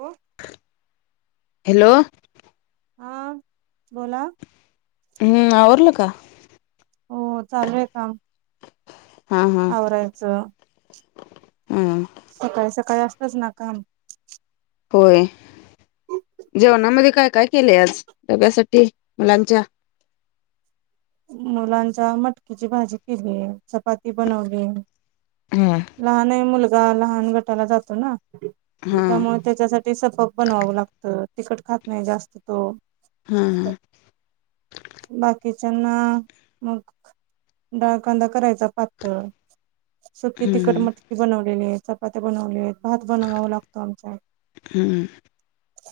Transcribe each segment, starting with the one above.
हो हॅलो हा बोला हम्म आवरल का हो चालू आहे काम हा हा आवरायचं हा सकाळी सकाळी असतच ना काम होय जेवणामध्ये काय काय केलंय आज डब्यासाठी मुलांच्या मुलांच्या मटकीची भाजी केली चपाती बनवली हा लहान आहे मुलगा लहान गटाला जातो ना हा हा त्यामुळे त्याच्यासाठी सपक बनवावं लागतं तिकट खात नाही जास्त तो हा हा बाकीच्याना मग डाळ कांदा करायचा प सुकी तिखट हम्म मटकी बनवलेली आहे चपात्या बनवले आहेत भात बनवाव लागतो आमच्या हम्म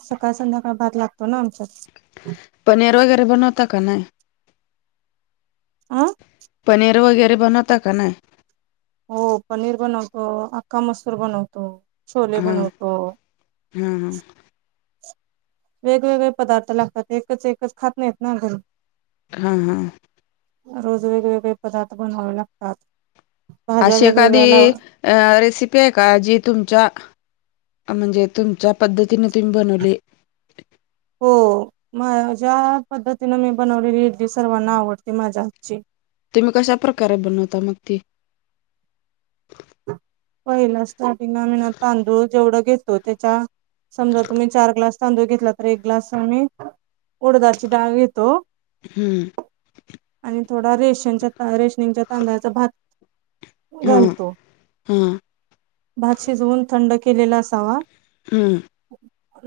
सकाळ संध्याकाळ भाग लागतो ना आमच्यात पनीर वगैरे बनवता का नाही आं पनीर वगैरे बनवता का नाही हो पनीर बनवतो अखखका मसूर बनवतो छोले बनवतो हम् हम वेगवेगळे पदार्थ लागतात एकच एकच खात नाहीत ना घरी हा हा रोज वेगवेगळे पदार्थ बनवावे लागतात भाज्या अशी एखादी वेगवेगळ्या लाव अ रेसिपी आहे का जी तुमच्या म्हणजे तुमच्या पद्धतीने तुम्ही बनवले हो म ज्या पद्धतीनें मी बनवलेली ही सर्वांना आवडते माझ्या हातची तुम्ही कशा प्रका रे बनवता मग ते पहिला स्टार्टिंगला मी ना तांदूळ जेवढं घ तो त्याच्या समजा तुम्ही चार ग्लास तांदूळ घेतला तर एक ग्लास आम्ही. उडदाची डाळ घेतो हम्म आणि थोडा रेशनच्याे ता रेश शनच्या तांदळाचा भात. हा घालतो. हा. भात शिजवून थंड केलेला असावा. हम्म.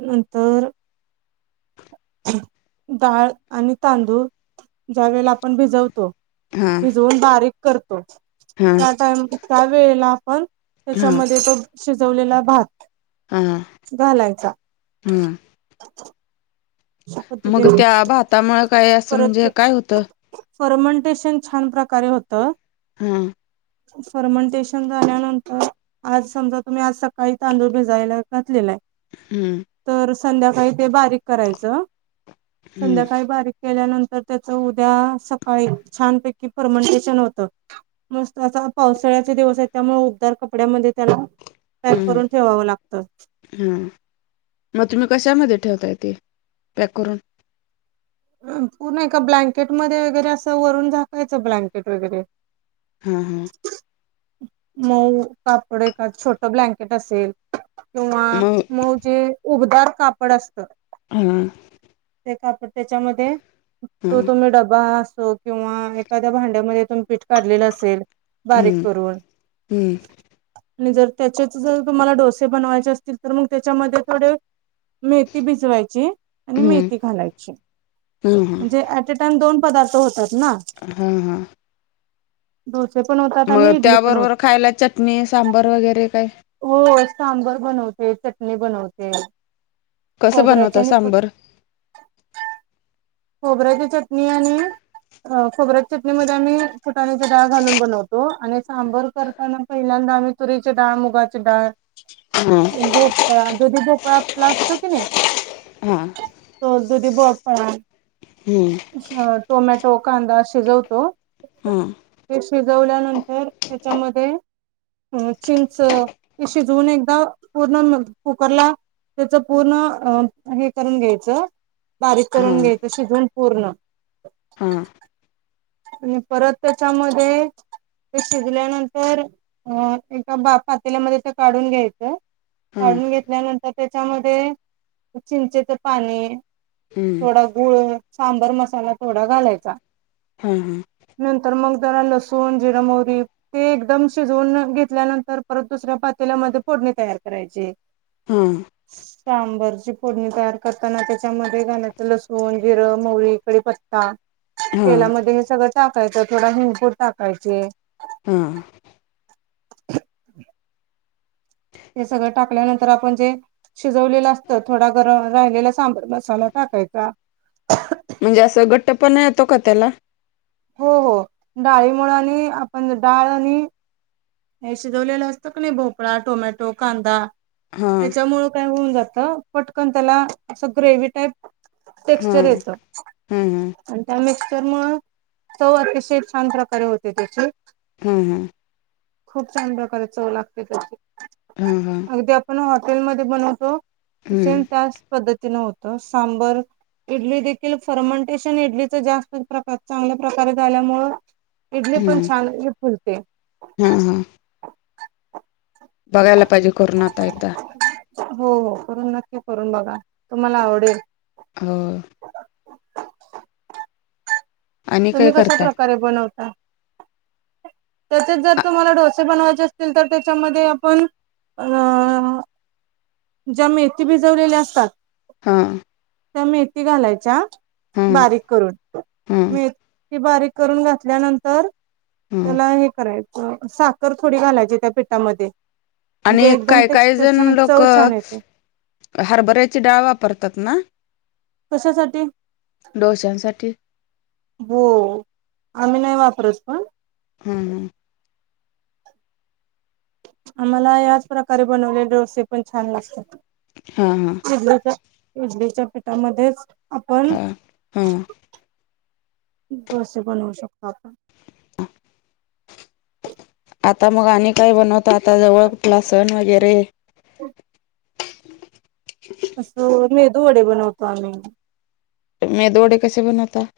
नंतर. डाळ आणि तांदूळ ज्या वेळेला आपण भिजवतो. हा भिजवून बारीक करतो हा त्या टाम त्या वेळेला आपण. हा त्याच्यामध्ये तो शिजवलेला भात. ह घालायचा. शपत [inaudible] त्यामुळे काय असं म्हणजे काय होतं. फर्मंटेशन छान प्रकारे होत. हा. फर्मंटेशन झाल्यानंतर. आज समजा तुम्ही आज सकाळी तांदूळ भिजायला घातलेला आहे. हम्म. तर संध्याकाळी ते बारीक करायचं हम्म संध्याकाळी बारीक. केल्यानंतर त्याच उद्या सकाळी छानपैकी परर्मंटेशन होतं. मस्त असा पावसाळ्याचे दिवस आहे त्यामुळे उद्धार कपड्यामध्ये त्याला. पॅक करून ठेवावं लागतं. हा मग तुम्ही कशामध्ये ठेवताय ते पॅक करून. पूर्ण एका का ब्लँकेट मध्ये वगैरे असं वरून झाकायचं ब्लँकेट वगैरे. हा हा. मऊ कापडे एकाद छोट ब्लँकेट असेल. किंवा मग मउ जे उबदार कापड असतं. हा. ते कापड त्याच्यामध्ये तो हम्म तुम्ही डबा असो. किंवा एखाद्या भांड्यामध्ये तुमी पीठ काढलेलं असेल बारीक करून. हम्म. आणि जर त्याच्यात जर तुम्हाला डोसे बनवायचे असतील तर मग त्याच्यामध्ये थोडे. मेथी भिजवायची. आणि हम्म मेथी घालायची हम्म म्हणजे ऍट अ टाइम दोन पदार्थ होतात ना. हा हा. डोसे पण होतात. मग आणि इडली पण त्याबरोबर होते. खायला चटणी सांबर वगैरे काय. हो सांबर बनवते चटणी बनवते. कसं बनवत खोबऱ्याची आणि फुट सांबर. खोबऱ्याची चटणी आणि. खोबऱ्यात चटणी मध्ये आम्ही फुटाण्याची डाळ घालून बनवतो आणि सांबर कर र त्यांण पहिल्यांदा आम्ही तुरीचीचे डाळ मुगाची डाळ. हम. भोपळ दुधी भोपळा आपला असतो की नाही. हां. तो दुधी भोपळा. हम्म. दुसरा टोमॅटो कांदा शिजवतो. हा ते शिजवल्यानंतर त्याच्यामध्ये चिंच शिजवून एकदा पूर्ण कुकरला त्याच पूर्ण हे करून घ्यायचं बारीक हा करून घ्यायचं शिजून पूर्ण. हा आणि परत त्याच्यामध्ये ते शिजल्यानंतर अ एका बा पातेल्यामध्ये ते काढून घ्यायचं. हा काढून घेतल्यानंतर त्याच्यामध्ये चिंचेच पाणी. हम्म थोडा गुळ सांबर मसाला थोडा घालायचा. हा हा. नंतर मग जरा लसूण, जिरा, मोहरी. ते एकदम शिजवून घेतल्यानंतर परत दुसऱ्या पातेल्यामध्ये फोडणी तयार करायची. हम. सांबरची फोडणी तयार करताना त्याच्यामध्ये घालायचं लसूण, जिरं, मोहरी, कडीपत्ता हा. तेलामध्ये हे सगळं टाकायचं थोडा हिंग, पूड टाकायचे. हां. ते सगळं टाकल्यानंतर आपण जे शिजवलेलं असत थोडा गरम राहिलेला सांबर मसाला टाकायचा. म्हणजे असं घट्ट पण येतो का त्याला? हो हो डाळी मुळ आणि आपण डाळ आणि हे शिजवलेलं असतं का नाही भोपळा, टोमॅटो, कांदा हा याच्यामुळं काय होऊन जात. पटकन त्याला अस ग्रेव टाईप हा टेक्चर येत. हा आणि त्या मिक्सर मुळ चव अतिशय छान प्रकारे होते त्याची हा हा. खूप छान प्रकारे चव लागते त्याची हा हा अगदी आपण हॉटेलमध्येध्ये बनवतो. हम्म सेम त्याच पद्धतीन होत सांबर. इडली देखील फर्मंटेशन इडलीच जास्त प्रकार चांगल्या प्रकारे झाल्यामु इडली पण छान फुलते. हम हम. बघायला पाहिजे करून एकदा आता. हो हो करून नक्की करून बघा तुम्हाला आवडेल. हो. आणि काय तुम्ही कशा करता प्रकारे बनवता? तसेच जर तुम्हाला डोसे बनवायचे असतील तर त्याच्यामध्ये आपण अ ज्या मेथी भिजवलेल्या असतात. हां. त्या मेथी घालायच्या हा बारीक करून हा मेथी बारीक करून घातल्यानंतर हा त्याला हे करायचं साखर थोडी घालायची त्या पिठामध्ये. म्हणजे आणि एकदम काय काही टेक्स्चर जण छान लोक चव छान येते हरभऱ्याची डाळ वापरतात ना. कशासाठी? डोशांसाठी. हो आम्ही नाही वापरत पण‌. हम हम. आम्हाला याच प्रकारे बनवलेले डोसे पण छान लागते हा हा शि इडलीच्या पिठामध्येच आपण हा हा डोसे बनवू शकतो आपण. ह. आता मग आणि काय बनवत आता जवळ क्लासन वगैरे. ह. [inaudible] असं मेदू वडे बनवतो आम्ही. मेदु वडे कसे बनवता?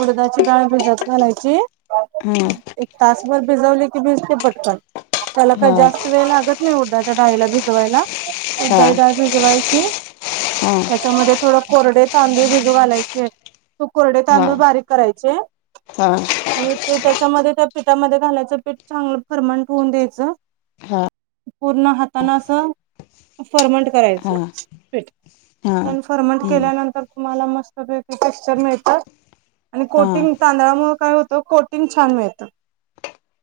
उडदाची डाळ भिजत घालायची. हं. एक तासभर भिजवले की भिजते पटकन. त्याला काही हा जास्त वेळ लागत नाही उडदाच्या डाळीला भिजवायला. हा उडदाची डाळी भिजवायची हा त्याच्याम थोड कोरडे तांदूळ भिजू घालायचे. तू कोर हा तांदूळ बारीक करायचे हा आणि ते त्याच्यामध्ये त्या पीठामध्ये घालायचं पीठ चांगलं फरमंट होऊन द्यायचं पूर्ण हाताना अस फर्मंट हा करायच. हा फर्मंट हम्म केल्यानंतर तुम्हाला मस्तपैकी टेक्चर मिळत. आणि हा कोटिंग तांदळामुळ काय होतं कोटिंग छान मिळत.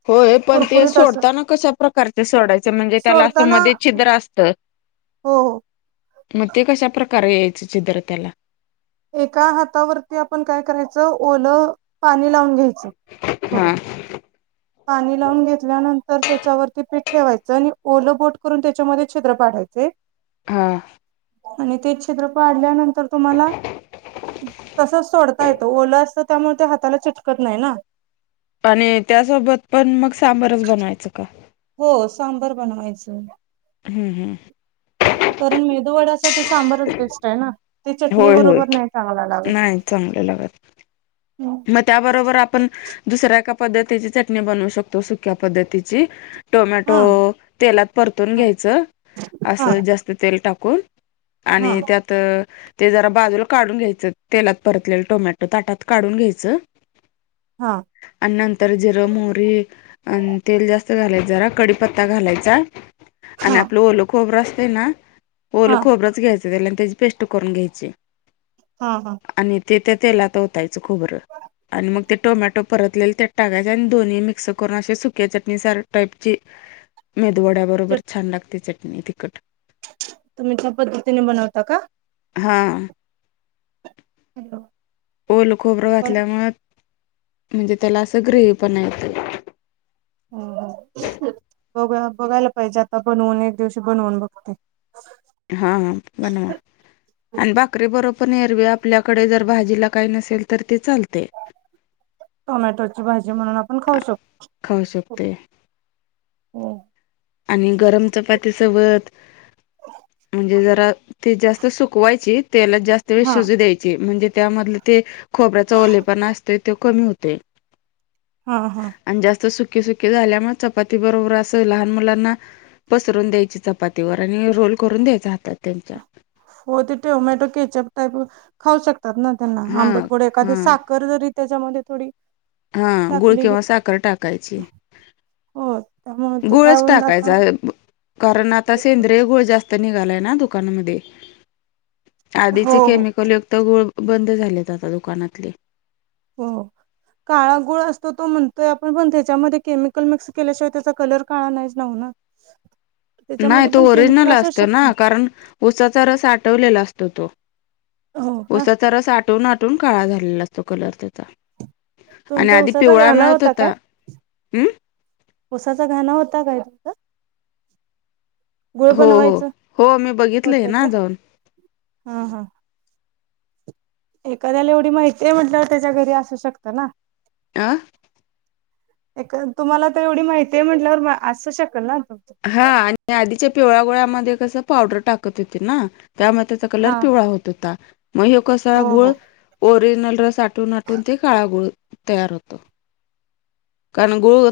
होय पण ते सोडताना कशा प्रकारचे सोडायचे म्हणजे त्याला असं सोडताना मध्ये छिद्र असतं. हो. म ते कशा प्रकारे छिद्र त्याला? एका हातावरती आपण काय करायचं ओलं पाणी लावून घ्यायचं थोडं. हं. पाणी लावून घेतल्यानंतर त्याच्यावरती पीठ ठेवायचं आणि ओल बोट करून त्याच्यामध्ये छिद्र पाडायचे. हा. आणि ते छिद्र पाडल्यानंतर तुम्हाला तसच सोडता येतो ओलं असतं त्यामुळे ते हाताला चिटकत नाही ना. आणि त्यासोबत पण मग सांबरच बनवायचं का? हो सांबर बनवायचं. हम्म हम्म. करुन मेदूवडासाठी सांबारच बेस्ट आहे ना. ते चटणी होय होय बरोबर नाही चांगल लागत. नाही चांगलं लागत मग त्याबरोबर आपण दुसऱ्या एका पद्धतीची चटणी बनवू शकतो सुक्या पद्धतीची. टोमॅटो हा तेलात परतून हा घ्यायचं हा असं जास्त तेल टाकून आणि हा त्यात तर ते जरा बाजूला काढून घ्यायचं तेलात परतलेलं टोमॅटो ताटात काढून घ्या च हा. आन नंतर जिरं, मोहरी आणि तेल जास्त घालायच जरा कडीपत्ता घालायचा. आणि हा आपलं ओलं खोबरं असतय ना ओलं हा खोबरं तेच घ्यायच त्याला आणि त्याची पेस्ट करून घ्यायची. हा हा. आणि ते तेलात ओतायचं खोबरं आणि मग ते टोमॅटो परतलेले ते टाकायचय आणि दोन्ही मिक्स करून अशा सुक्या चटणी सार टाईपची मेदु वड्या बरोबर छान लागते चटणी तिखट. तुम्ही त्या पद्धतीने बनवता का? हा. हॅलो. ओल खोबरं घातल्यामुळ म्हणजे त्याला असं ग्रेवी पणा येतय. अ ह. बघूया बघायला पाहिजे आता बनवून एक दिवशी बनवून बघते. हा हा बनवा. आणि बाकरी बरोबर येरवी आपल्याकडे जर भाजीला काही नसेल तर ते चालतय. [unintelligible] टोमॅटोची भाजी म्हणून आपण खाऊ शकतो. खाऊ शकते हो. आणि गरम चपाती सोबत म्हणजे जरा ती जास्त सुकवायची त्याला जास्त ते हा शिजू द्यायचे म्हणजे त्यामधलं ते खोबऱ्याचा ओलेपणा असतोय त्यो कमी होतोय हा हा. आणि जास्त सुके सुके झाल्यामुळे चपाती बरोबर असं लहान मुलांना पसरून द्यायची चप पातीवर आणि रोल करून द्यायचे हातात त्यांच्या हो ते टोमॅटो केचप टाकून खाऊ शकतात ना त्यांना हा आंबटगोड एखादे हा साख कलर जरी त्याच्यामध्ये थोडी हा गुळ टाकली की किंवा साखर टाकायची. हो त्यामुळे ते काय गुळच होऊन जातं टाकायचा कारण आता सेंद्रिय गुळ जास्त आता निघालाय ना दुकामध्ये. हो आधीचे हो केमिकल युक्त गुळ बंद झालेत आता दुकानातले हो काळा गुळ असतो तो म्हणतोय आपण पण त्याच्यामध्ये केमिकल मिक्स केल्याशिवाय त्याचा कलर काळा नाहीच ना होणार. नाय त्याच्यामध्ये तो पण केमिकल ओरिजनल असूच असतो ना शकतात. कारण ऊसाचा रस आटवलेला असतो तो हो का ऊसाचा रस आटवून आट कून काळा झालेला असतो कलर त्याचा आणि तुमचा आधी उसाचा पिवळा घाना मिळत होता हम्म. उसाच घाणा होता काय तुमचा? गुळ हो हो बनवायचं हो मी होत बघितलंय ना का? जाऊन हा हा. एखाद्याला एवढी माहितीय म्हटल्यावर त्याच्या घरी असू शकतं ना. आं. एक तुम्हाला आता एवढी माहिती आहे म्हटल्यावर असू शकल ना त हा आणि आधीच्या पिवळ्या गुळामध्ये कसं पावडर टाकत होते ना त्यामुळे त्याचा कलर हा पिवळा होत होता. मग ह्यो कसा हो हो गूळ ओरिजनल रस आट टून आटून ते काळा गूळ तयार होतो कारण गुळ